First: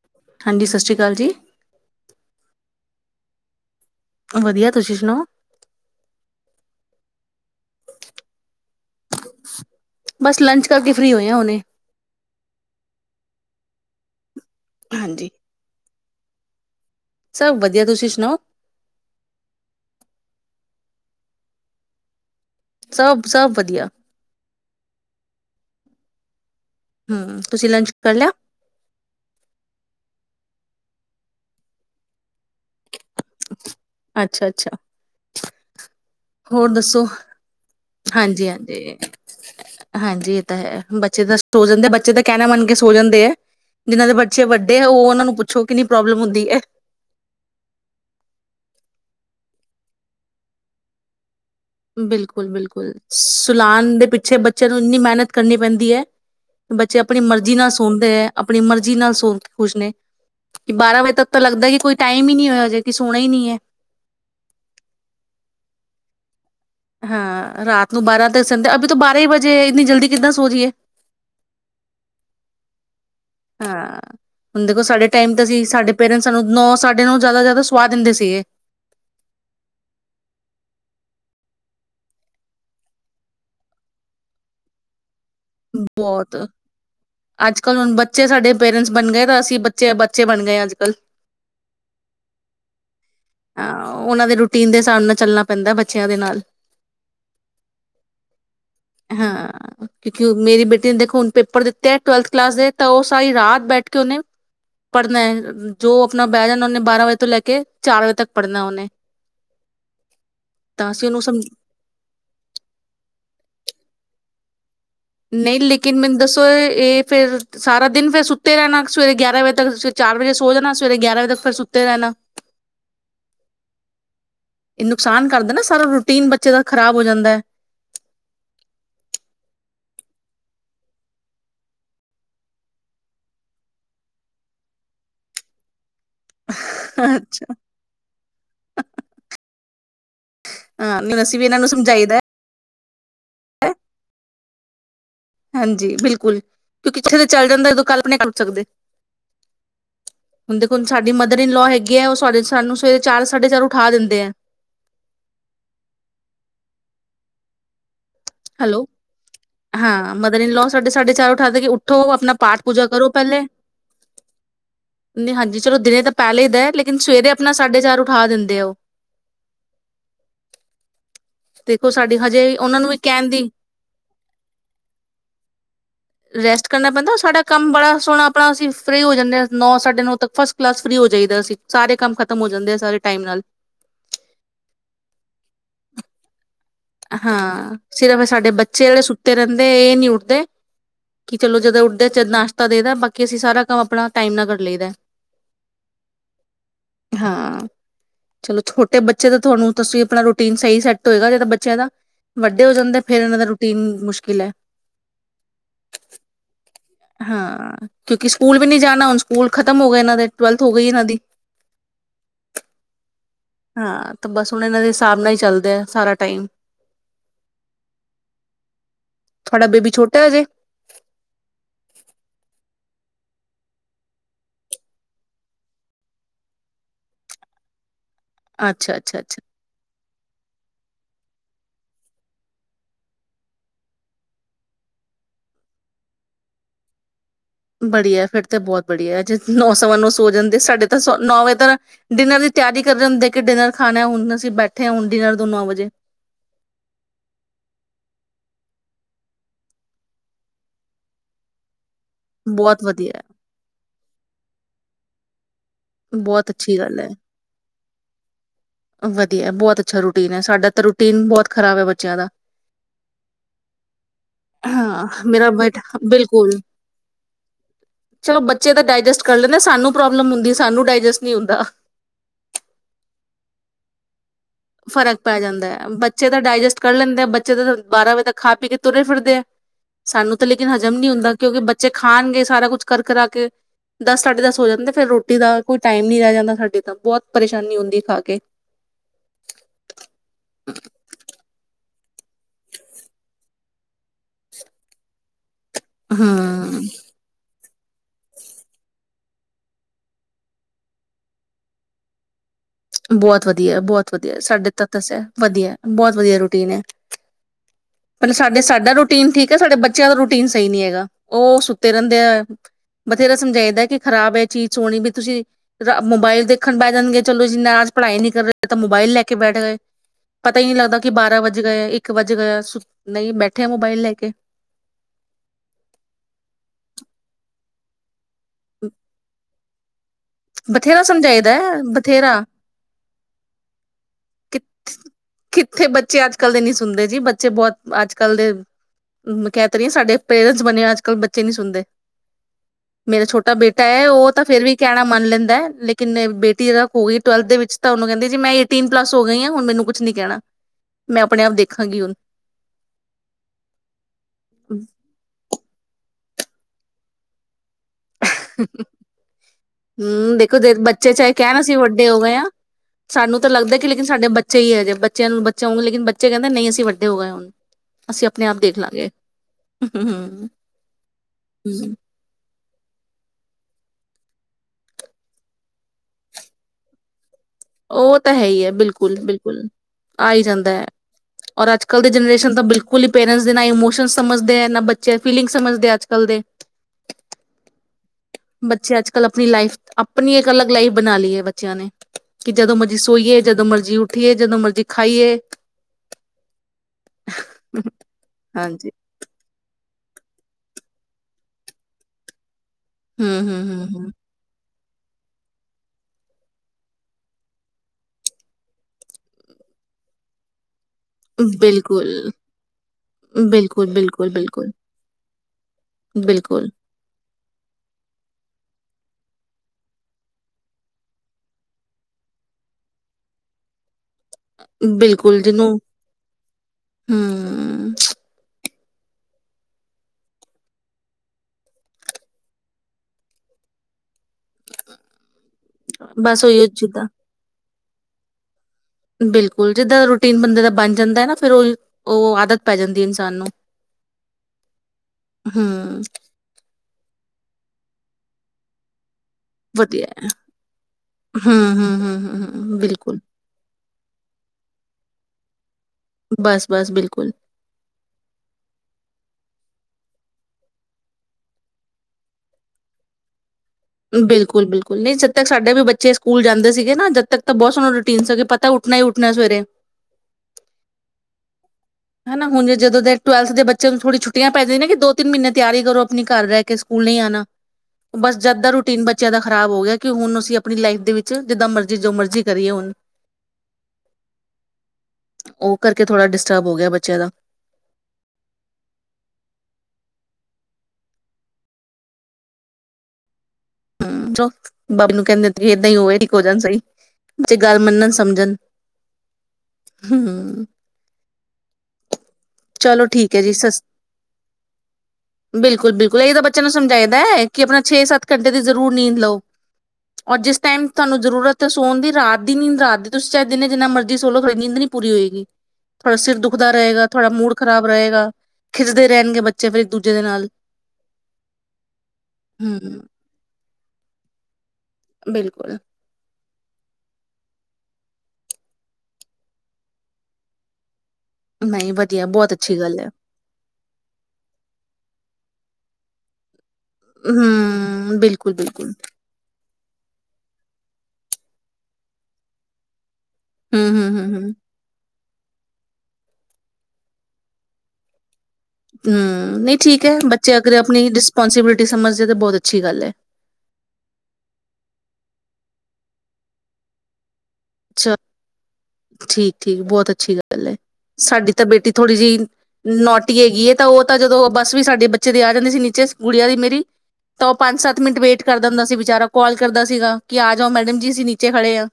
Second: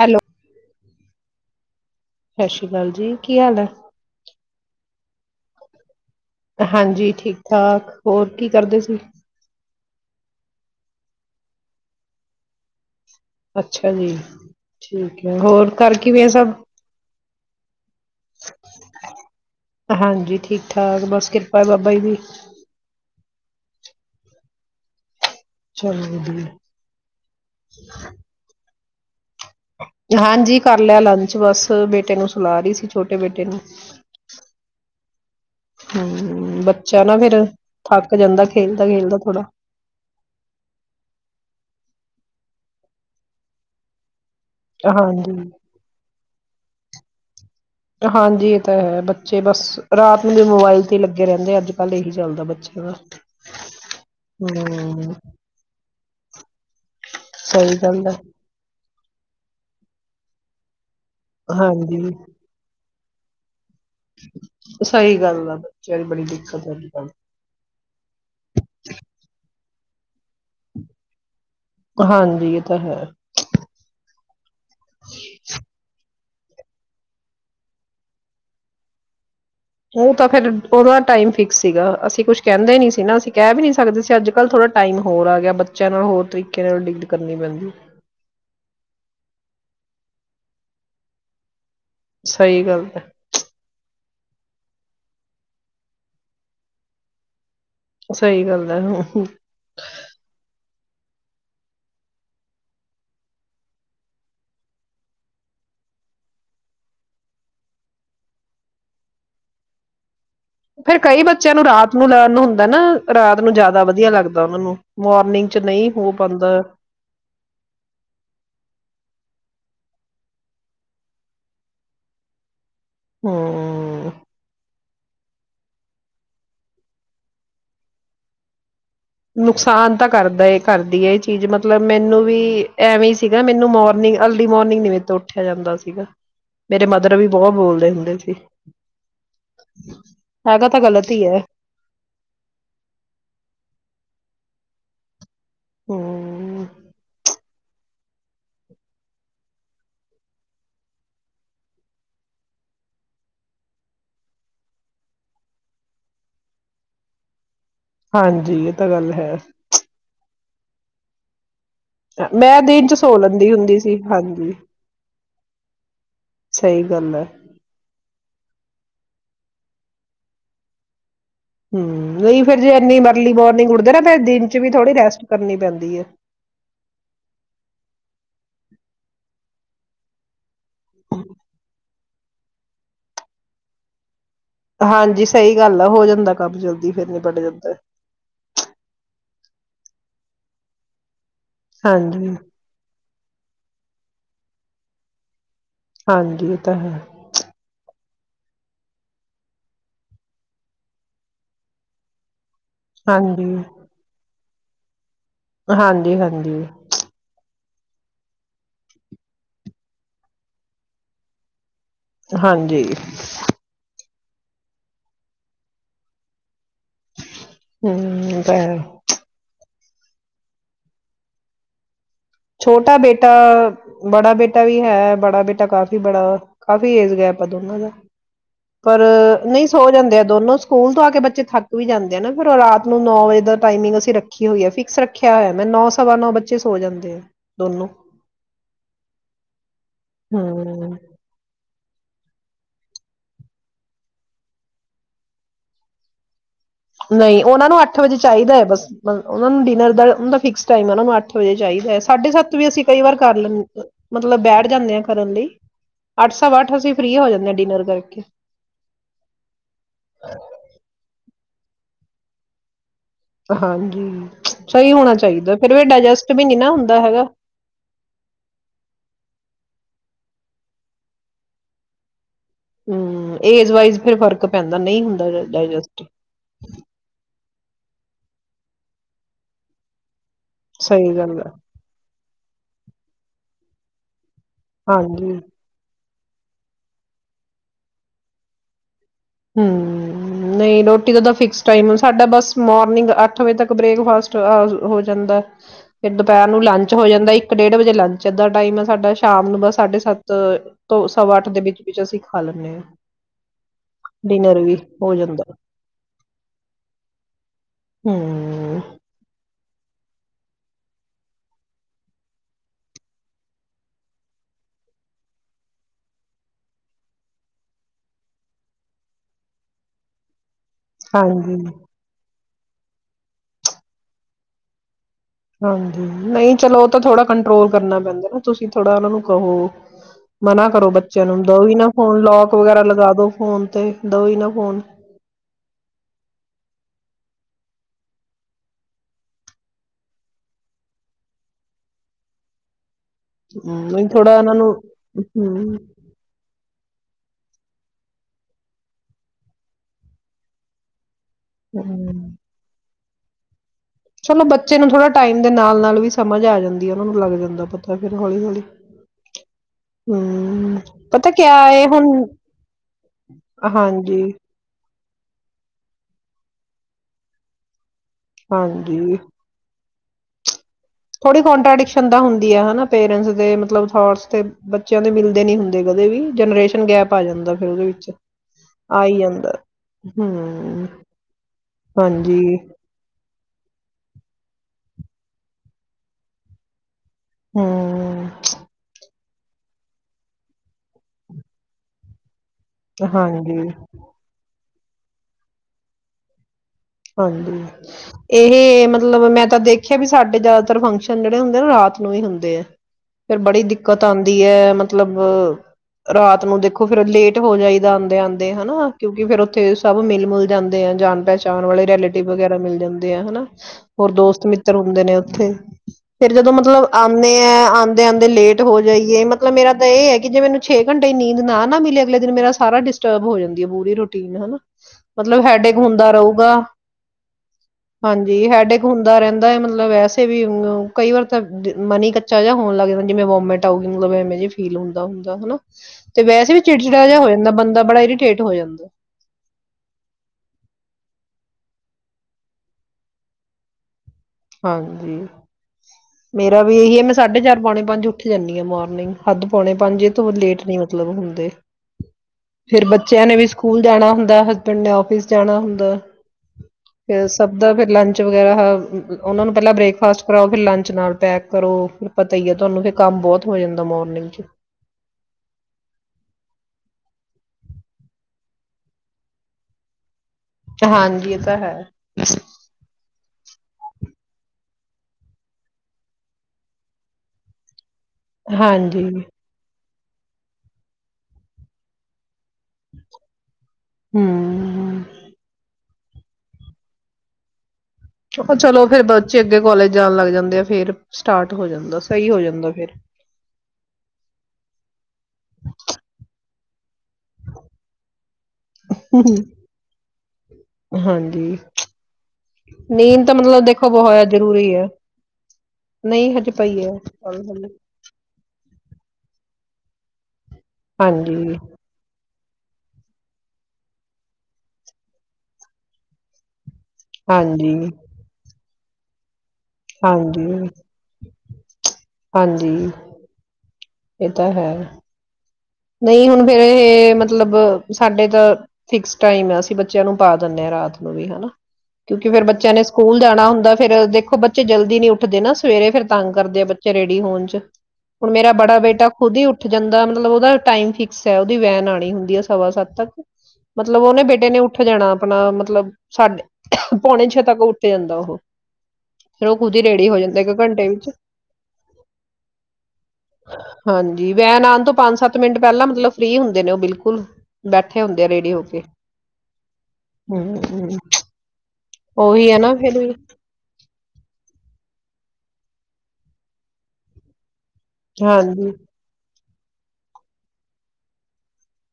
Hello ਹਾਂਜੀ ਸਤਿ ਸ਼੍ਰੀ ਅਕਾਲ ਕਾਲ ਜੀ ਸਤਿ ਸ੍ਰੀ ਅਕਾਲ ਜੀ ਕੀ ਹਾਲ ਏ ਵਧੀਆ ਤੁਸੀਂ ਸੁਣਾਓ ਹਾਂਜੀ ਠੀਕ ਠਾਕ ਹੋਰ ਕੀ ਕਰਦੇ ਸੀ ਬਸ ਲੰਚ ਕਰਕੇ ਫ੍ਰਰੀ ਹੋਏ ਆ ਹੁਣੇ ਅੱਛਾ ਜੀ ਠੀਕ ਹਾਂਜੀ ਹੋਰ ਕਰਕੇ ਕਿਵੇ ਇਹ ਸਭ ਸਭ ਵਧੀਆ ਤੁਸੀਂ ਸੁਣਾਓ ਹਾਂਜੀ ਠੀਕ ਠਾਕ ਬਸ ਕਿਰਪਾ ਏ ਬਾਬਾ ਜੀ ਦੀ ਸਭ ਸਭ ਵਧੀਆ [unintelligible] ਹੂੰ ਤੁਸੀਂ ਲੰਚ ਕਰ ਲਿਆ। ਹਾਂਜੀ ਕਰ ਲਿਆ ਲੰਚ ਬਸ ਬੇਟੇ ਨੂੰ ਸੁਲਾ ਰਹੀ ਸੀ। ਛੋਟੇ ਬੇਟੇ ਨੂੰ ਅੱਛਾ ਅੱਛਾ ਹਮ ਹੋਰ ਬੱਚਾ ਦੱਸੋ ਨਾ ਫੇਰ ਥੱਕ ਜਾਂਦਾ ਹਾਂਜੀ ਖੇਲਦਾ ਹਾਂਜੀ ਖੇਲਦਾ ਥੋੜਾ ਹਾਂਜੀ ਇਹ ਤਾਂ ਹੈ। ਬੱਚੇ ਤਾਂ ਸੋ ਜਾਂਦੇ ਬੱਚੇ ਤਾਂ ਕਹਿਣਾ ਮੰਨ ਕੇ ਸੋ ਜਾਂਦੇ ਹੈ। ਜਿਹਨਾਂ ਦੇ ਬਡ ਵੱਡੇ ਆ ਉਹ ਉਹਨਾਂ ਨੂੰ ਹਾਂਜੀ ਪੁੱਛੋ ਕਿੰਨੀ ਪ੍ਰੋਬਲਮ ਹੁੰਦੀ ਹੈ। ਹਾਂਜੀ ਇਹ ਤਾਂ ਹੈ ਬੱਚੇ ਬਸ ਰਾਤ ਨੂੰ ਵੀ ਮੋਬਾਇਲ ਤੇ ਲੱਗੇ ਰਹਿੰਦੇ ਆ। ਬਿਲਕੁਲ ਬਿਲਕੁਲ ਸੁਲਾਨ ਦੇ ਪਿੱਛੇ ਬੱਚਿਆਂ ਨੂੰ ਇੰਨੀ ਹਮ ਮਿਹਨਤ ਕਰਨੀ ਪੈਂਦੀ ਏ। ਬੱਚੇ ਆਪਣੀ ਮਰਜ਼ੀ ਨਾਲ ਸਹੀ ਗੱਲ ਸੌਂਦੇ ਹੈ ਏ। ਆਪਣੀ ਮਰਜ਼ੀ ਜੀ ਨਾਲ ਸੋਣ ਖੁਸ਼ ਨੇ ਕਿ ਬਾਰਾਂ ਵਜੇ ਤਾਂ ਲੱਗਦਾ ਕਿ ਕੋਈ ਹਾਂਜੀ ਟਾਈਮ ਈ ਨਹੀਂ ਹੋਇਆ ਹੋਜੇ ਸੋਣਾ ਹੀ ਨਹੀਂ ਹੈ ਸਹੀ ਗੱਲ ਆ ਬੱਚਿਆਂ ਬੜੀ ਦਿੱਕਤ ਹੈਗੀ ਕੱਲ ਹਾਂ ਰਾਤ ਨੂੰ ਬਾਰਾਂ ਦੱਸਣ ਦੇ ਅਭੀ ਤੋਂ ਬਾਰਾਂ ਵਜੇ ਇਤਨੀ ਜਲਦੀ। ਕਿੱਦਾਂ ਸੋਜੀਏ ਹਾਂਜੀ ਇਹ ਤਾਂ ਹੈ ਹਾਂ ਹੁਣ ਦੇਖੋ ਸਾਡੇ ਟਾਈਮ ਤਾਂ ਅਸੀਂ ਸਾਡੇ ਪੇਰੈਂਟਸ ਸਾਨੂੰ ਨੌ ਸਾਢੇ ਨੌ ਜ਼ਿਆਦਾ-ਜ਼ਿਆਦਾ ਸਵਾ ਦਿੰਦੇ ਸੀਗੇ। ਉਹ ਤਾਂ ਫੇਰ ਉਹਦਾ ਟਾਈਮ ਫਿਕਸ ਸੀਗਾ ਅਸੀਂ ਕੁਛ ਕਹਿੰਦੇ ਨਹੀਂ ਸੀ ਨਾ ਅਸੀਂ ਕਹਿ ਵੀ ਨਹੀਂ ਸਕਦੇ ਸੀ। ਅੱਜ ਕੱਲ੍ਹ ਥੋੜਾ ਟਾਈਮ ਹੋਰ ਆ ਗਿਆ ਬੱਚਿਆਂ ਨਾਲ ਹੋਰ ਬਹੁਤ ਤਰੀਕੇ ਨਾਲ ਡੀਲ ਕਰਨੀ ਅੱਜ ਪੈਂਦੀ ਕੱਲ੍ਹ ਹੁਣ ਬੱਚੇ ਸਾਡੇ ਪੇਰੈਂਟਸ ਬਣ ਗਏ ਤਾਂ ਅਸੀਂ ਬੱਚੇ ਬੱਚੇ ਬਣ ਗਏ ਅੱਜ ਕੱਲ੍ਹ ਸਹੀ ਗੱਲ ਤਾਂ ਹਾਂ ਉਹਨਾਂ ਦੇ ਰੂਟੀਨ ਦੇ ਹਿਸਾਬ ਨਾਲ ਚੱਲਣਾ ਪੈਂਦਾ ਬੱਚਿਆਂ ਦੇ ਨਾਲ ਸਹੀ ਗੱਲ ਆ ਹਾਂ। ਕਿਉਂਕਿ ਉਹ ਮੇਰੀ ਬੇਟੀ ਨੇ ਦੇਖੋ ਹੁਣ ਪੇਪਰ ਦਿੱਤੇ ਹੈ। ਟਵੈਲਥ ਕਲਾਸ ਦੇ ਤਾਂ ਉਹ ਸਾਰੀ ਰਾਤ ਬੈਠ ਕੇ ਉਹਨੇ ਪੜ੍ਹਨਾ ਹੈ। ਜੋ ਆਪਣਾ ਬਹਿ ਜਾਣਾ ਉਹਨੇ ਬਾਰਾਂ ਵਜੇ ਤੋਂ ਲੈ ਕੇ ਚਾਰ ਵਜੇ ਤੱਕ ਪੜ੍ਹਨਾ ਉਹਨੇ ਤਾਂ ਫੇਰ ਅਸੀਂ ਉਹਨੂੰ ਕਈ ਸਮ ਬੱਚਿਆਂ ਨੂੰ ਰਾਤ ਨੂੰ ਲਰਨ ਹੁੰਦਾ ਨਾ ਰਾਤ ਨੂੰ ਜਿਆਦਾ ਵਧੀਆ ਲੱਗਦਾ। ਉਹਨਾਂ ਨੂੰ ਮੋਰਨਿੰਗ ਚ ਨਹੀਂ ਲੇਕਿਨ ਹੋ ਮੈਨੂੰ ਦੱਸੋ ਪਾਉਂਦਾ ਇਹ ਫੇਰ ਸਾਰਾ ਦਿਨ ਫੇਰ ਸੁੱਤੇ ਰਹਿਣਾ ਸਵੇਰੇ ਗਿਆਰਾਂ ਵਜੇ ਚਾਰ ਵਜੇ ਸੋ ਜਾਣਾ ਸਵੇਰੇ ਗਿਆਰਾਂ ਵਜੇ ਤੱਕ ਫਿਰ ਸੁੱਤੇ ਰਹਿਣਾ। ਹੂੰ ਇਹ ਨੁਕਸਾਨ ਕਰਦਾ ਨਾ ਸਾਰਾ ਰੂਟੀਨ ਬੱਚੇ ਦਾ ਖ਼ਰਾਬ ਹੋ ਜਾਂਦਾ ਹੈ। ਨੁਕਸਾਨ ਤਾਂ ਕਰਦਾ ਕਰਦੀ ਹੈ ਇਹ ਚੀਜ਼ ਮਤਲਬ ਮੈਨੂੰ ਵੀ ਐਵੇਂ ਹੀ ਸੀਗਾ ਮੈਨੂੰ ਮੋਰਨਿੰਗ ਅਰਲੀ ਮੋਰਨਿੰਗ ਨੀ ਮੇਰੇ ਤੋਂ ਉੱਠਿਆ ਜਾਂਦਾ ਸੀਗਾ। ਮੇਰੇ ਮਦਰ ਵੀ ਬਹੁਤ ਬੋਲਦੇ ਹੁੰਦੇ ਸੀ ਹੈਗਾ ਤਾਂ ਹਾਂ ਗਲਤ ਨਹੀਂ ਹੀ ਅਸੀਂ ਹੈ ਵੀ ਇਹਨਾਂ ਨੂੰ ਸਮਝਾਈਦਾ ਹਾਂਜੀ ਬਿਲਕੁਲ ਹਮ ਕਿਉ ਕਿੱਥੇ ਤਾਂ ਚੱਲ ਜਾਂਦਾ ਦੇਖੋ ਹੁਣ ਸਾਡੀ ਮਦਰ ਇਨ ਲੋ ਹੈਗੀ ਹੈ ਉਹ ਸਾਨੂੰ ਸਵੇਰੇ ਚਾਰ ਸਾਢੇ ਚਾਰ ਉਠਾ ਦਿੰਦੇ ਆ! ਹਾਂਜੀ ਇਹ ਤਾਂ ਗੱਲ ਹੈ! ਹਾਂ ਮਦਰ ਇਨ ਲਾਅ ਸਾਡੇ ਸਾਡੇ ਚਾਰ ਉਠਾ ਦੇ ਕੇ ਉਠੋ ਆਪਣਾ ਪਾਠ ਮੈਂ ਪੂਜਾ ਦਿਨ ਚ ਕਰੋ ਸੋ ਪਹਿਲੇ ਲੈਂਦੀ ਹੁੰਦੀ ਸੀ ਹਾਂਜੀ। ਨਹੀਂ ਹਾਂਜੀ ਚਲੋ ਦਿਨੇ ਤਾਂ ਪਹਿਲੇ ਹੀ ਦਾ ਸਹੀ ਲੇਕਿਨ ਗੱਲ ਹੈ। ਸਵੇਰੇ ਆਪਣਾ ਸਾਢੇ ਚਾਰ ਉਠਾ ਦਿੰਦੇ ਆ ਉਹ ਦੇਖੋ ਸਾਡੀ ਹੂੰ ਉਹੀ ਹਜੇ ਫੇਰ ਜੇ ਉਹਨਾਂ ਨੂੰ ਵੀ ਇਨੀ ਕਹਿਣ ਅਗਲੀ ਦੀ ਮੋਰਨਿੰਗ ਉੱਠਦੇ ਨਾ ਫਿਰ ਦਿਨ ਚ ਵੀ ਥੋੜੀ ਰੈਸਟ ਕਰਨੀ ਪੈਂਦੀ ਐ। ਆਪਾ ਨਾ ਅਸੀਂ ਫ੍ਰਰੀ ਹੋ ਜਾਂਦੇ ਹਾਂ ਨੌ ਸਾਢੇ ਨੌ ਤੱਕ ਫਸਟ ਪਲੱਸ ਫ੍ਰਰੀ ਹੋ ਜਾਈਦਾ ਸੀ। ਕੰਮ ਖ਼ਤਮ ਹੋ ਜਾਂਦੇ ਆ ਸਾਰੇ ਟਾਈਮ ਨਾਲ ਹਾਂਜੀ ਸਹੀ ਗੱਲ ਆ ਹੋ ਜਾਂਦਾਂ ਕੰਮ ਜਲਦੀ ਫੇਰ ਨਿਬੜ ਜਾਂਦਾ ਹਾਂ ਸਿਰਫ ਸਾਡੇ ਬੱਚੇ ਹਲੇ ਸੁ ਤੇ ਰਹਿੰਦੇ ਇਹ ਨੀ ਉੱਠਦੇ ਕਿ ਚਲੋ ਜਦੋਂ ਉੱਠਦੇ ਜਦ ਹਾਂਜੀ। ਨਾਸ਼ਤਾ ਦੇਦਾਂ ਬਾਕੀ ਅਸੀਂ ਸਾਰਾ ਕੰਮ ਆਪਣਾ ਟਾਈਮ ਨਾਲ ਕਰ ਲਈਦਾ। ਹਾਂਜੀ ਇਹ ਤਾਂ ਹੈ। ਹਾਂ ਚਲੋ ਛੋਟੇ ਬੱਚੇ ਤਾਂ ਤੁਹਾਨੂੰ ਤਾਂਂ ਆਪਣਾ ਰੂਟੀਨ ਸਹੀ ਸੈੱਟ ਹੋਏਗਾ ਜਦੋਂ ਬੱਚੇ ਬੱਚਿਆਂ ਦਾ ਵੱਡੇ ਹੋ ਜਾਂਦੇ ਫਿਰ ਇਹਨਾਂ ਹਾਂਜੀ ਦਾ ਰੂਟੀਨ ਮੁਸ਼ਕਿਲ ਐ। ਹਾਂਜੀ- ਹਾਂਜੀ। ਹਾਂ ਕਿਉਂਕਿ ਸਕੂਲ ਵੀ ਨੀ ਜਾਣਾ, ਹੁਣ ਸਕੂਲ ਖਤਮ ਹੋ ਗਏ ਇਹਨਾਂ ਦੇ ਟਵੈਲਥ ਹੋ ਗਈ ਇਹਨਾਂ ਦੀ। ਹਾਂਜੀ ਹਾਂ ਤੇ ਬਸ ਹੁਣ ਇਹਨਾਂ ਦੇ ਹਿਸਾਬ ਨਾਲ ਹੀ ਚੱਲਦੇ ਆ ਸਾਰਾ ਟਾਈਮ ਹੁੰਦੈ ਤੁਹਾਡਾ ਬੇਬੀ ਛੋਟਾ ਅਜੇ ਛੋਟਾ ਬੇਟਾ ਬੜਾ ਬੇਟਾ ਵੀ ਹੈ ਬੜਾ ਬੇਟਾ ਕਾਫੀ ਬੜਾ ਕਾਫੀ ਏਜ ਗੈਪ ਆ ਦੋਨਾਂ ਦਾ। ਅੱਛਾ ਪਰ ਅੱਛਾ ਅੱਛਾ ਨਹੀਂ ਸੋ ਜਾਂਦੇ ਆ ਦੋਨੋ ਸਕੂਲ ਤੋਂ ਆ ਕੇ ਬੱਚੇ ਥੱਕ ਵੀ ਜਾਂਦੇ ਆ ਨਾ ਫਿਰ ਰਾਤ ਨੂੰ ਨੌ ਵਜੇ ਦਾ ਟਾਈਮਿੰਗ ਅਸੀਂ ਰੱਖੀ ਹੋਈ ਹੈ ਫਿਕਸ ਰੱਖਿਆ ਹੋਇਆ ਮੈਂ ਨੌ ਸਵਾ ਨੌ ਬੱਚੇ ਸੌ ਜਾਂਦੇ ਐ। ਬੜੀਆ ਫਿਰ ਤਾਂ ਬਹੁਤ ਬੜੀਆ ਜੇ ਨੌ ਸਵਾ ਨੂੰ ਸੋ ਜਾਂਦੇ ਸਾਡੇ ਹਮ ਤਾਂ ਨੌ ਵਜੇ ਤਾਂ ਡਿਨਰ ਦੀ ਤਿਆਰੀ ਕਰ ਰਹੇ ਹੁੰਦੇ ਕਿ ਡਿਨਰ ਖਾਣਾ ਹੁਣ ਅਸੀਂ ਬੈਠੇ ਆਂ ਹੁਣ ਡਿਨਰ ਤੇ ਨੌਂ ਵਜੇ ਨਹੀਂ ਉਹਨਾਂ ਨੂੰ ਅੱਠ ਵਜੇ ਚਾਹੀਦਾ ਹੈ ਬਸ ਉਹਨਾਂ ਨੂੰ ਡਿਨਰ ਦਾ ਦਾ ਫਿਕਸ ਟਾਈਮ ਐ ਉਹ ਨੂੰ ਅੱਠ ਵਜੇ ਚਾਹੀਦਾ। ਸਾਢੇ ਸੱਤ ਵੀ ਅਸੀਂ ਬਹੁਤ ਕਈ ਵਧੀਆ ਵਾਰ ਹੈ, ਕਰ ਲੈਂਦੇ ਮਤਲਬ ਬੈਠ ਜਾਂਦੇ ਆ ਕਰਨ ਲਈ ਅੱਠ ਬਹੁਤ ਸਵਾ ਅੱਠ ਅੱਛੀ ਅਸੀਂ ਗੱਲ ਹੈ ਫ੍ਰਰੀ ਹੋ ਜਾਂਦੇ ਆਂ ਡਿਨਰ ਕਰਕੇ। ਵਧੀਆ ਬਹੁਤ ਅੱਛਾ ਰੂਟੀਨ ਹੈ ਸਾਡਾ ਤਾਂ ਰੂਟੀਨ ਬਹੁਤ ਖ਼ਰਾਬ ਹੈ ਬੱਚਿਆਂ ਦਾ ਹਾਂਜੀ ਸਹੀ ਹਾਂ ਹੋਣਾ ਮੇਰਾ ਚਾਹੀਦਾ, ਬੇਟਾ ਫਿਰ ਡਾਈਜੈਸਟ ਵੀ ਬਿਲਕੁਲ ਨੀ ਨਾ ਹੁੰਦਾ ਹੈਗਾ। ਚਲੋ ਬੱਚੇ ਤਾਂ ਡਾਇਜੈਸਟ ਕਰ ਲੈਂਦੇ ਸਾਨੂੰ ਪ੍ਰੋਬਲਮ ਹੁੰਦੀ ਸਾਨੂੰ ਡਾਇਜੈਸਟ ਨਈ ਹੁੰਦਾ। ਹੂੰ, ਏਜ ਵਾਈਜ਼ ਫਿਰ ਫਰਕ ਫਰਕ ਪੈ ਜਾਂਦਾ ਐ ਬੱਚੇ ਤਾਂ ਡਾਇਜੈਸਟ ਕਰ ਲੈਂਦੇ ਆ। ਬੱਚੇ ਬਾਰਾਂ ਵਜੇ ਤੱਕ ਖਾ ਪੀ ਕੇ ਤੁਰੇ ਫਿਰਦੇ ਆ ਸਾਨੂੰ ਲੇਕਿਨ ਹਜ਼ਮ ਨਹੀਂ ਸਹੀ ਹੁੰਦਾ, ਗੱਲ ਹੈ ਕਿਉਂਕਿ ਬੱਚੇ ਖਾਣਗੇ ਸਾਰਾ ਕੁਛ ਕਰ ਕਰਾਕੇ ਦੱਸ ਸਾਡੇ ਦਸ ਹੋ ਜਾਂਦੇ ਫਿਰ ਹਾਂਜੀ ਰੋਟੀ ਦਾ ਕੋਈ ਟਾਈਮ ਨੀਂ ਰੈ ਜਾਂਦਾ ਸਾਡੇ ਤੋਂ ਬਹੁਤ ਪਰੇਸ਼ਾਨੀ ਹੁੰਦੀ ਖਾ ਕੇ ਹਂ, ਨਈਂ ਰੋਟੀ ਦਾ ਤਾਂ ਫਿਕਸ ਟਾਈਮ ਸਾਡਾ ਬਸ ਮੋਰਨਿੰਗ ਅੱਠ ਵਜੇ ਤੱਕ ਬ੍ਰੇਕਫਾਸਟ ਹੋਇਆ ਹੋ ਜਾਂਦਾ। ਫਿਰ ਦੁਪਹਿਰ ਨੂੰ ਹਮ ਲੰਚ ਹੋ ਜਾਂਦਾ ਇੱਕ ਇੱਕ ਡੇਢ ਵਜੇ ਲੰਚ ਏ ਦਾ ਟਾਈਮ ਸਾਡਾ ਸ਼ਾਮ ਨੂੰ ਬਸ ਸਾਢੇ ਸੱਤ ਤੋਂ ਸਵਾ ਅੱਠ ਦੇ ਵਿੱਚ-ਵਿੱਚ ਅਸੀਂ ਖਾ ਲੈਣੇ। ਬਹੁਤ ਵਧੀਆ ਬਹੁਤ। ਵਧੀਆ ਸਾਡੇ ਵੀ ਤੱਸ ਹੋ ਐ, ਜਾਂਦਾ ਵਧੀਆ ਬਹੁਤ ਵਧੀਆ ਰੂਟੀਨ ਐ, ਪਹਿਲਾਂ ਸਾਡੇ ਹੂੰ ਸਾਡਾ ਰੂਟੀਨ ਠੀਕ ਸਾਡੇ ਬੱਚਿਆਂ ਦਾ ਰੂਟੀਨ ਸਹੀ ਨੀਂ ਹੈਗਾ ਉਹ ਸੁੱਤੇ ਰਹਿੰਦੇ ਆ ਬਥੇਰਾ ਸਮਝਾਈਦਾ ਕਿ ਖ਼ਰਾਬ ਇਹ ਚੀਜ਼ ਸੋਹਣੀ ਵੀ ਤੁਸੀਂ ਮੋਬਾਇਲ ਦੇਖਣ ਬੈ ਜਾਣਗੇ ਚਲੋ ਜੀ। ਜਿੰਨਾ ਅੱਜ ਪੜ੍ਹਾਈ ਨੀਂ ਕਰ ਰਹੇ ਤਾਂ ਮੋਬਾਈਲ ਲੈ ਕੇ ਬੈਠ ਗਏ। ਪਤਾ ਹੀ ਨ੍ਹੀਂ ਲੱਗਦਾ ਕਿ ਬਾਰਾਂ ਹਾਂਜੀ ਵਜੇ ਗਏ, ਇੱਕ ਵਜ ਗਿਆ। ਸ ਨਈਂ ਬੈਠੇ ਆ ਮੋਬਾਈਲ ਲੈ ਕੇ। ਹਾਂਜੀ, ਨਈਂ ਚਲੋ ਉਹ ਤਾਂ ਥੋੜਾ ਕੰਟਰੋਲ ਕਰਨਾ ਪੈਂਦਾ ਨਾਂ ਤੁਸੀਂ ਥੋੜਾ ਉਹਨਾਂ ਨੂੰ ਕਹੋ ਮਨਾਂ ਕਰੋ ਬਥੇਰਾ ਬੱਚਿਆਂ ਨੂੰ ਸਮਝਾਈਦਾ ਦੋ ਹੈ ਈਨਾਂ ਫੋਨ ਬਥੇਰਾ ਲੋਕ ਵਗੈਰਾ ਲਗਾ ਦੋ ਫੋਨ ਤੇ ਦ ਕੋਈ ਨਾ ਕਿ ਫੋਣ। ਕਿੱਥੇ ਬੱਚੇ ਅੱਜ ਕਲ ਦੇ ਨੀ ਸੁਣਦੇ ਜੀ, ਬੱਚੇ ਬਹੁਤ ਅੱਜ ਕਲ ਦੇ ਕਹਿ ਤੇ ਰਹੀ ਸਾਡੇ ਪੇਰੈਂਟਸ ਬਣੇ ਹੋ ਅੱਜ ਕਲ ਬੱਚੇ ਨੀ ਸੁਣਦੇ ਮੇਰਾ ਛੋਟਾ ਬੇਟਾ ਐ ਹੂੰ ਉਹ ਥੋੜਾ ਤਾਂ ਇਹਨਾਂ ਫੇਰ ਨੂੰ ਵੀ ਕਹਿਣਾ ਮੰਨ ਲੈਂਦਾ ਹੈ ਹੂੰ ਲੇਕਿਨ ਬੇਟੀ ਦਾ ਹੋ ਗਈ ਟਵੈਲਥ ਦੇ ਵਿੱਚ ਤੁਹਨੂੰ ਕਹਿੰਦੇ ਜੀ ਮੈਂ ਏਟੀਨ ਪਲੱਸ ਹੋ ਗਈਆਂ ਹੁਣ ਮੈਨੂੰ ਕੁਛ ਨੀ ਕਹਿਣਾ। ਮੈਂ ਆਪਣੇ ਆਪ ਦੇਖਾਂਗੀ ਹੁਣ ਹਮ ਚਲੋ ਬੱਚੇ ਨੂੰ ਥੋੜਾ ਟਾਈਮ ਦੇ ਨਾਲ-ਨਾਲ ਵੀ ਸਮਝ ਆ ਜਾਂਦੀ ਐ, ਉਹਨਾਂ ਨੂੰ ਲੱਗ ਜਾਂਦਾ ਪਤਾ ਫਿਰ ਹੌਲੀ ਹੌਲੀ [unintelligible] ਹਮ, ਦੇਖੋ ਜੇ ਬੱਚੇ ਪਤਾ ਚਾਹੇ ਕਿਆ ਕਹਿਣ ਅਸੀਂ ਏ ਹੁਣ ਵੱਡੇ ਹੋ ਗਏ ਹਾਂ, ਸਾਨੂੰ ਤਾਂ ਲੱਗਦਾ ਕਿ ਲੇਕਿਨ ਹਾਂਜੀ ਸਾਡੇ ਬੱਚੇ ਹੀ ਹੈਜੇ। ਬ ਬੱਚਿਆਂ ਨੂੰ ਬੱਚੇਂਗੇ ਲੇਕਿਨ ਬੱਚੇ ਕਹਿੰਦੇ ਨਈਂ ਅਸੀ ਵਡੇ ਹੋ ਗਏ ਹੁਣ। ਅਸੀਂ ਆਪਣੇ ਆਪ ਦੇਖ ਲਾਂਗੇ। [unintelligible] ਹੂੰ। ਥੋੜ੍ਹੀ ਕੋਂਟਰਾਡਿਕਸ਼ਨ ਤਾਂ ਹੁੰਦੀ ਆਂ ਹਨਾਂ। ਪੇਰੈਂਟਸ ਦੇ ਮਤਲਬ ਥੋਟਸ ਤੇ ਬੱਚਿਆਂ ਦੇ ਮਿਲਦੇ ਨੀਂ ਹੁੰਦੇ ਕਦੇ ਵੀ, ਜਨਰੇਸ਼ਨ ਗੈਪ ਆ ਜਾਂਦਾ। ਫਿਰ ਉਹਦੇ ਵਿੱਚ ਉਹ ਤਾਂ ਹੈ ਈ ਐ, ਆ ਬਿਲਕੁਲ ਹੀ ਜਾਂਦਾ ਬਿਲਕੁਲ ਆ ਹੀ ਜਾਂਦਾ ਹਮ ਐ, ਔਰ ਅੱਜ ਕੱਲ ਦੀ ਹਾਂਜੀ ਜਨਰੇਸ਼ਨ ਤਾਂ ਬਿਲਕੁਲ ਹੀ ਪੇਰੈਂਟਸ ਦੇ ਨਾਲ ਇਮੋਸ਼ਨਸ ਸਮਝਦੇ ਆ ਨਾਂ, ਬੱਚੇ ਫੀਲਿੰਗ ਸਮਝਦੇ ਆ, ਅੱਜ-ਕੱਲ ਦੇ ਹੂੰ। ਬੱਚੇ ਅੱਜ-ਕੱਲ ਆਪਣੀ ਲਾਈਫ ਆਪਣੀ ਇੱਕ ਅਲੱਗ ਲਾਈਫ ਬਣਾ ਲਈ ਐ, ਬੱਚਿਆਂ ਨੇ। ਕਿ ਜਦੋਂ ਮਰਜ਼ੀ ਸੋਈਏ, ਹਾਂਜੀ ਜਦੋਂ ਮਰਜ਼ੀ ਉੱਠੀਏ, ਜਦੋਂ ਮਰਜ਼ੀ ਖਾਈਏ। ਹਾਂਜੀ, ਇਹ ਹਾਂਜੀ ਮਤਲਬ ਮੈਂ ਤਾਂ ਦੇਖ ਇੱਥੇ ਵੀ ਸਾਡੇ ਜਿਆਦਾਤਰ ਫੰਕਸ਼ਨ ਜਿਹੜੇ ਹੁੰਦੇ, ਰਾਤ ਨੂੰ ਹੀ ਹੁੰਦੇ ਆ। ਫੇਰ ਹੂੰ ਹੂੰ ਬੜੀ ਹੂੰ ਦਿੱਕਤ ਹੂੰ ਆਉਂਦੀ ਹੈ, ਮਤਲਬ ਮਤਲਬ, ਰਾਤ ਨੂੰ ਦੇਖੋ ਫੇਰ ਲੇਟ ਹੋ ਜਾਈਦਾ, ਆਉਂਦੇ- ਆਉਂਦੇ ਹਨਾ ਕਿਉਂਕਿ ਫੇਰ ਉੱਥੇ ਸਭ ਮਿਲ -ਮੁਲ ਜਾਂਦੇ ਆ ਜਾ। ਰੀਐਟੀਵ ਬਿਲਕੁਲ ਵਗੈਰਾ ਮਿਲ ਜਾਂਦੇ ਆ, ਬਿਲਕੁਲ ਹੋਰ ਬਿਲਕੁਲ ਦੋਸਤ ਬਿਲਕੁਲ ਮਿੱਤਰ ਹੁੰਦੇ ਨੇ ਉਥੇ, ਫੇਰ ਜਦੋਂ ਬਿਲਕੁਲ ਮਤਲਬ ਆਉਂਦੇ ਆਂਦੇ ਲੇਟ ਹੋ ਜਾਈਏ, ਮਤਲਬ ਮੇਰਾ ਤਾਂ ਇਹ ਹੈ ਕਿ, ਜੇ ਮੈਨੂੰ ਛੇ ਘੰਟੇ ਹੀ ਨੀਂਦ ਨਾ ਮਿਲੇ, ਅਗਲੇ ਦਿਨ ਮੇਰਾ ਸਾਰਾ ਡਿਸਟਰਬ ਹੋ ਜਾਂਦੀ ਹੈ ਪੂਰੀ ਹਨਾ, ਬਿਲਕੁਲ ਮਤਲਬ ਜਿਹਨੂੰ ਹੈਡਕ ਹੁੰਦਾ ਰਹੂ। ਹੂੰ ਹਾਂਜੀ ਹੈ। ਹੈਡਿਕ ਹੁੰਦਾ ਰਹਿੰਦਾ ਹੈ, ਮਤਲਬ ਵੈਸੇ ਵੀ ਕਈ ਵਾਰ ਤਾਂ ਮਨ ਹੀ ਕੱਚਾ ਜਿਹਾ ਹੋਣ ਲੱਗ ਜਾਂਦਾ, ਜਿਵੇਂ ਵੋਮਿਟ ਆਊਗੀ, ਮਤਲਬ ਐਵੇਂ ਜੇ ਫੀਲ ਹੁੰਦਾ ਹੁੰਦਾ ਹਨਾ। ਤੇ ਬਸ ਵੈਸੇ ਵੀ ਉਹੀਓ ਚਿੜਚਿੜਾ ਜਿੱਦਾਂ ਜਿਹਾ ਹੋ ਜਾਂਦਾ, ਬੰਦਾ। ਬੜਾ ਇਰੀਟੇਟ ਹੋ ਜਾਂਦਾ। ਬਿਲਕੁਲ, ਜਿੱਦਾ ਰੂਟੀਨ ਬੰਦੇ ਦਾ ਬਣ ਜਾਂਦਾ ਹੈ ਨਾ, ਫਿਰ ਉਹ ਉਹ ਆਦਤ ਪੈ ਜਾਂਦੀ ਇਨਸਾਨ ਨੂੰ। ਹਾਂਜੀ, ਹੂੰ ਮੇਰਾ ਵੀ ਇਹੀ ਹੈ ਸਾਢੇ ਚਾਰ, ਪੌਣੇ ਪੰਜ, ਉੱਠ ਜਾਂਦੀ ਆ ਮੋਰਨਿੰਗ। ਹੱਦ ਪਾਉਣੇ ਵਧੀਆ ਪੰਜੇ ਤੋਂ ਲੇਟ ਨੀ ਮਤਲਬ ਹੁੰਦੇ, ਹੂੰ, ਹੂੰ, ਹੂੰ, ਹੂੰ, ਹੂੰ, ਫੇਰ ਬਿਲਕੁਲ, ਬੱਚਿਆਂ ਨੇ ਵੀ ਸਕੂਲ। ਜਾਣਾ ਹੁੰਦਾ ਹਸਬੈਂਡ ਨੇ ਆਫਿਸ ਜਾਣਾ ਹੁੰਦਾ। ਬਸ-ਬਸ ਫਿਰ ਬਿਲਕੁਲ, ਸਭ ਦਾ ਫੇਰ ਲੰਚ ਵਗੈਰਾ ਪਹਿਲਾਂ ਬ੍ਰੇਕਫਾਸਟ ਕਰਾਉ, ਫਿਰ ਲੰਚ ਨਾਲ ਪੈਕ ਕਰੋ, ਫਿਰ ਪਤਾ ਹੀ ਹੈ ਤੁਹਾਨੂੰ ਫਿਰ ਕੰਮ ਬਹੁਤ ਹੋ ਜਾਂਦਾ ਮੋਰਨਿੰਗ ਚ। ਬਿਲਕੁਲ, ਬਿਲਕੁਲ ਨਹੀਂ ਜਦ ਤੱਕ ਸਾਡੇ ਵੀ ਬੱਚੇ ਸਕੂਲ ਜਾਂਦੇ ਸੀਗੇ ਨਾ ਜਦ ਤਦ ਤੱਕ ਤਾਂ ਬਹੁਤ ਸਾਨੂੰ ਰੂਟੀਨ ਸੀ, ਪਤਾ ਉੱਠਣਾ ਹੀ ਉੱਠਣਾ ਸਵੇਰੇ। ਹਾਂਜੀ, ਇਹ ਤਾਂ ਹੈ। ਹਨਾ, ਹੁਣ ਜਦੋਂ ਦੇ ਟੇਵੇਲਥ ਦੇ ਬੱਚਿਆਂ ਨੂੰ ਥੋੜੀ ਛੁੱਟੀਆਂ ਪੈ ਜਾਂਦੀਆਂ ਨੇ ਦੋ ਤਿੰਨ ਮਹੀਨੇ ਤਿਆਰੀ ਕਰੋ ਆਪਣੀ, ਘਰ ਰਹਿ ਕੇ ਸਕੂਲ ਨਹੀਂ ਆਉਣਾ। ਬਸ ਜਦ ਦਾ ਰੂਟੀਨ ਹਾਂਜੀ ਬੱਚਿਆਂ ਦਾ ਖ਼ਰਾਬ ਹੋ ਗਿਆ। ਕਿ ਹੁਣ ਅਸੀਂ ਆਪਣੀ ਲਾਈਫ ਦੇ ਵਿੱਚ ਜਿੱਦਾਂ ਮਰਜ਼ੀ, ਜੋ ਮਰਜ਼ੀ ਕਰੀਏ ਹੁਣ। ਹਮ। ਉਹ ਕਰਕੇ ਥੋੜਾ ਡਿਸਟਰਬ ਹੋ ਗਿਆ ਬੱਚਿਆਂ ਦਾ ਉਹ ਚਲੋ ਫਿਰ, ਬੱਚੇ ਅੱਗੇ ਕੋਲਜ ਜਾਣ ਲੱਗ ਜਾਂਦੇ ਆ, ਫਿਰ ਸਟਾਰਟ ਹੋ ਜਾਂਦਾ ਸਹੀ ਹੋ ਜਾਂਦਾ ਫਿਰ ਹਮ, ਚਲ ਬਾਬੇ ਨੂੰ ਕਹਿੰਦੇ ਏਦਾਂ ਹੀ ਹੋਏ, ਉਹ ਠੀਕ ਹੋ ਜਾਣ ਸਹੀ। ਜੇ ਗੱਲ ਮੰਨਣ, ਸਮਝਣ, ਹਮ ਹਾਂਜੀ ਚਲੋ ਨੀਂਦ ਠੀਕ ਤਾਂ ਹੈ ਜੀ, ਮਤਲਬ ਸ ਦੇਖੋ ਬਹੁਤ ਜ਼ਰੂਰੀ ਹੈ ਬਿਲਕੁਲ- ਬਿਲਕੁਲ ਇਹ ਨਹੀਂ ਤਾਂ ਹਜੇ ਬੱਚਿਆਂ ਨੂੰ ਪਈ ਸਮਝਾਈਦਾ ਹੈ, ਕਿ ਹਾਂਜੀ ਆਪਣਾ ਛੇ ਸੱਤ- ਘੰਟੇ ਦੀ ਜ਼ਰੂਰ ਨੀਂਦ ਲਓ। ਔਰ ਜਿਸ ਟਾਈਮ ਤੁਹਾਨੂੰ ਹਾਂਜੀ ਜ਼ਰੂਰਤ ਹੈ ਸੋਣ ਦੀ ਰਾਤ ਰਾ ਨੀਂਦ ਰਾਤ ਦੀ ਤੁਂ ਚਾਹਿਨੇ ਜਿੰਨਾ ਮਰਜ਼ ਸੋਲੋ ਤੁਹਾਡੀ ਨੀਦੀ ਪੂਰੀ ਹੋਏਗੀ ਥਹਾੜਾ ਸਿਰ ਦੁੱਖ ਦਾ ਰਹੇਗਾ, ਥੋੜਾ ਮੂਡ ਖ਼ਰਾਬ ਰਹੇਗਾ। ਖਿੱਝਦੇ ਰਹਿਣਗੇ ਬੱਚੇ ਫਿਰ ਇੱਕ ਦੂਜੇ ਦੇ ਨਾਲ ਹਾਂਜੀ ਹਾਂਜੀ ਹਮ ਇਹ ਤਾਂ ਹੈ ਬਿਲਕੁਲ ਨਹੀਂ ਹੁਣ ਫੇਰ ਇਹ ਮਤਲਬ ਸਾਡੇ ਦਾ ਫਿਕਸ ਟਾਈਮ ਹੈ ਅਸੀਂ ਬੱਚਿਆਂ ਨੂੰ ਪਾ ਦਿੰਦੇ ਹਾਂ ਰਾਤ ਵੀ ਹਨਾ ਨਹੀਂ ਵਧੀਆ ਕਿਉਂਕਿ ਫੇਰ ਬਹੁਤ ਬੱਚਿਆਂ ਅੱਛੀ ਨੇ ਗੱਲ ਹੈ ਸਕੂਲ ਜਾਣਾ ਹੁੰਦਾ ਫੇਰ ਦੇਖੋ ਬੱਚੇ ਜਲਦੀ ਨੀ ਉੱਠਦੇ ਨਾ ਸਵੇਰੇ ਫਿਰ ਤੰਗ ਕਰਦੇ ਆ ਬੱਚੇ ਰੇਡੀ ਹੋਣ ਚ ਹਮ ਹੁਣ ਮੇਰਾ ਬਿਲਕੁਲ ਬੜਾ ਬਿਲਕੁਲ ਬੇਟਾ ਖੁਦ ਹੀ ਉੱਠ ਜਾਂਦਾ ਮਤਲਬ ਉਹਦਾ ਮ ਫਿਕਸ ਹੈ ਉਹਦੀ ਵੈਨ ਆਉਣੀ ਹੁੰਦੀ ਹੈ ਸਵਾ ਸੱਤ ਤੱਕ ਹਮ ਮਤਲਬ ਹਮ ਉਹਨੇ ਹਮ ਬੇਟੇ ਹਮ ਨੇ ਉੱਠ ਜਾਣਾ ਆਪਣਾ ਮਤਲਬ ਸਾਡੇ ਪੌਣੇ ਛੇ ਤੱਕ ਉੱਠ ਜਾਂਦਾ ਉਹ ਫੇਰ ਉਹ ਖੁਦ ਨਹੀਂ ਹੀ ਠੀਕ ਰੇਡੀ ਹੈ ਹੋ ਜਾਂਦਾ ਇੱਕ ਬੱਚੇ ਅਗਰ ਘੰਟੇ ਆਪਣੀ ਵਿੱਚ ਰਿਸਪੋਂਸਿਬਿਲਿਟੀ ਸਮਝਦੇ ਤਾਂ ਬਹੁਤ ਅੱਛੀ ਗੱਲ ਏ ਹਾਂਜੀ ਵੈਨ ਆਉਣ ਤੋਂ ਪੰਜ ਸੱਤ ਮਿੰਟ ਪਹਿਲਾਂ ਮਤਲਬ ਫ੍ਰਰੀ ਹੁੰਦੇ ਨੇ ਉਹ ਬਿਲਕੁਲ ਬੈਠੇ ਅੱਛਾ ਹੁੰਦੇ ਆ ਰੇਡੀ ਹੋ ਕੇ ਠੀਕ ਠੀਕ ਬਹੁਤ ਅੱਛੀ ਹਮ ਗੱਲ ਹੈ ਹਮ, ਸਾਡੀ ਤਾਂ ਬੇਟੀ ਥੋੜੀ ਜਿਹੀ ਉਹੀ ਹੈ ਨਾ ਫੇਰ ਨੋਟੀ ਹੈਗੀ ਹੈ ਤਾਂ ਉਹ ਤਾਂ ਜਦੋਂ ਬੱਸ ਵੀ ਸਾਡੀ ਬੱਚੇ ਦੀ ਆ ਜਾਂਦੇ ਸੀ ਨੀਚੇ ਗੁੜੀੀਆਂ ਦੀ ਮੇਰੀ ਟੋਪ ਪੰਜ ਸੱਤ ਮਿੰਟ ਵੇਟ ਹਾਂਜੀ ਕਰਦਾ ਹੁੰਦਾ ਸੀ ਵਿਚਾਰਾ ਕਾਲ ਕਰਦਾ ਸੀਗਾ ਕਿ ਆ ਜਾਓ ਮੈਡਮ ਜੀ ਅਸੀਂ ਨੀਚੇ ਖੜੇ ਹਾਂ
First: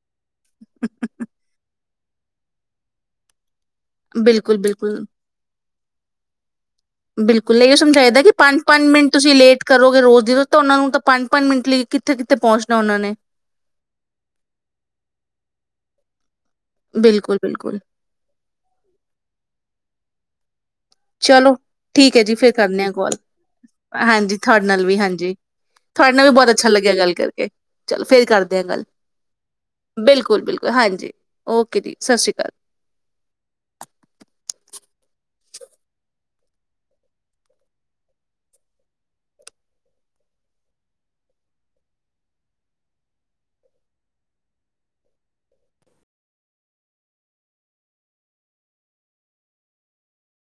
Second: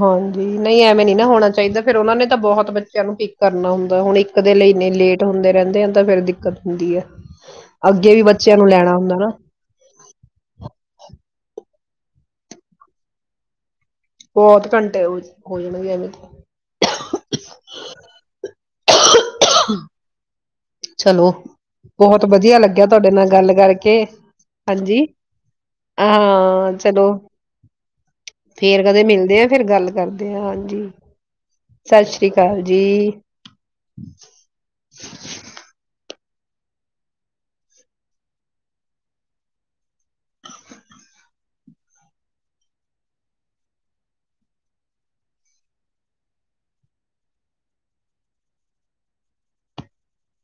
ਹਾਂਜੀ ਨਹੀਂ ਐਵੇਂ ਨੀ ਨਾ ਹੋਣਾ ਚਾਹੀਦਾ ਫ਼ਿਰ ਉਹਨਾਂ ਨੇ ਤਾਂ ਬਹੁਤ ਬੱਚਿਆਂ ਨੂੰ ਭੀ ਕਰਨਾ ਹੁੰਦਾ ਹੁਣ ਇੱਕ ਦੇ ਬਿਲਕੁਲ ਲਈ ਇੰਨੇ ਬਿਲਕੁਲ ਲੇਟ ਹੁੰਦੇ ਰਹਿੰਦੇ ਆ ਤਾਂ ਫਿਰ ਦਿੱਕਤ ਹੁੰਦੀ ਹੈ ਬਿਲਕੁਲ ਮ ਇਹ ਅੱਗੇ ਵੀ ਸਮਝਾਇਦਾ ਕਿ ਬੱਚਿਆਂ ਪੰਜ ਨੂੰ ਪੰਜ ਲੈਣਾ ਮਿੰਟ ਹੁੰਦਾ ਨਾ ਤੁਸੀਂ ਲੇਟ ਕਰੋਗੇ ਰੋਜ਼ ਦੀ ਰੋਜ਼ ਤਾਂ ਉਹਨਾਂ ਨੂੰ ਤਾਂ ਪੰਜ ਪੰਜ ਮਿੰਟ ਲਈ ਕਿੱਥੇ ਕਿੱਥੇ ਪਹੁੰਚਣਾ ਉਨਾਂ ਨੇ- ਬਹੁਤ ਘੰਟੇ ਹੋ ਜਾਣਗੇ ਐਵੇਂ - ਬਿਲਕੁਲ ਬਿਲਕੁਲ [inaudible] ਚਲੋ- ਠੀਕ ਹੈ ਬਹੁਤ ਜੀ ਫਿਰ ਬਧੀਆ ਕਰਨੇ ਲੱਗਿਆ ਆ ਤਾਡੇ ਕਾਲ ਨਾਲ ਗੱਲ ਕਰਕੇ। ਹਾਂਜੀ ਤੁਹਾਡੇ ਨਾਲ ਵੀ ਹਾਂਜੀ ਤੁਹਾਡੇ ਨਾਲ ਵੀ ਬਹੁਤ ਅੱਛਾ -ਹਾਂ ਲੱਗਿਆ ਚਲੋ ਗੱਲ ਕਰਕੇ ਚਲੋ ਫੇਰ ਕਰਦੇ ਆ ਗੱਲ ਫੇਰ ਕਦੇ ਮਿਲਦੇ ਆਂ। ਫਿਰ ਗੱਲ ਕਰਦੇ ਆ। ਬਿਲਕੁਲ-ਬਿਲਕੁਲ ਹਾਂਜੀ ਓਕੇ ਜੀ ਸਤਿ ਸਾਸਰੀ ਸ਼੍ਰੀ ਅਕਾਲ। ਕਾਲ ਜੀ। [inaudible]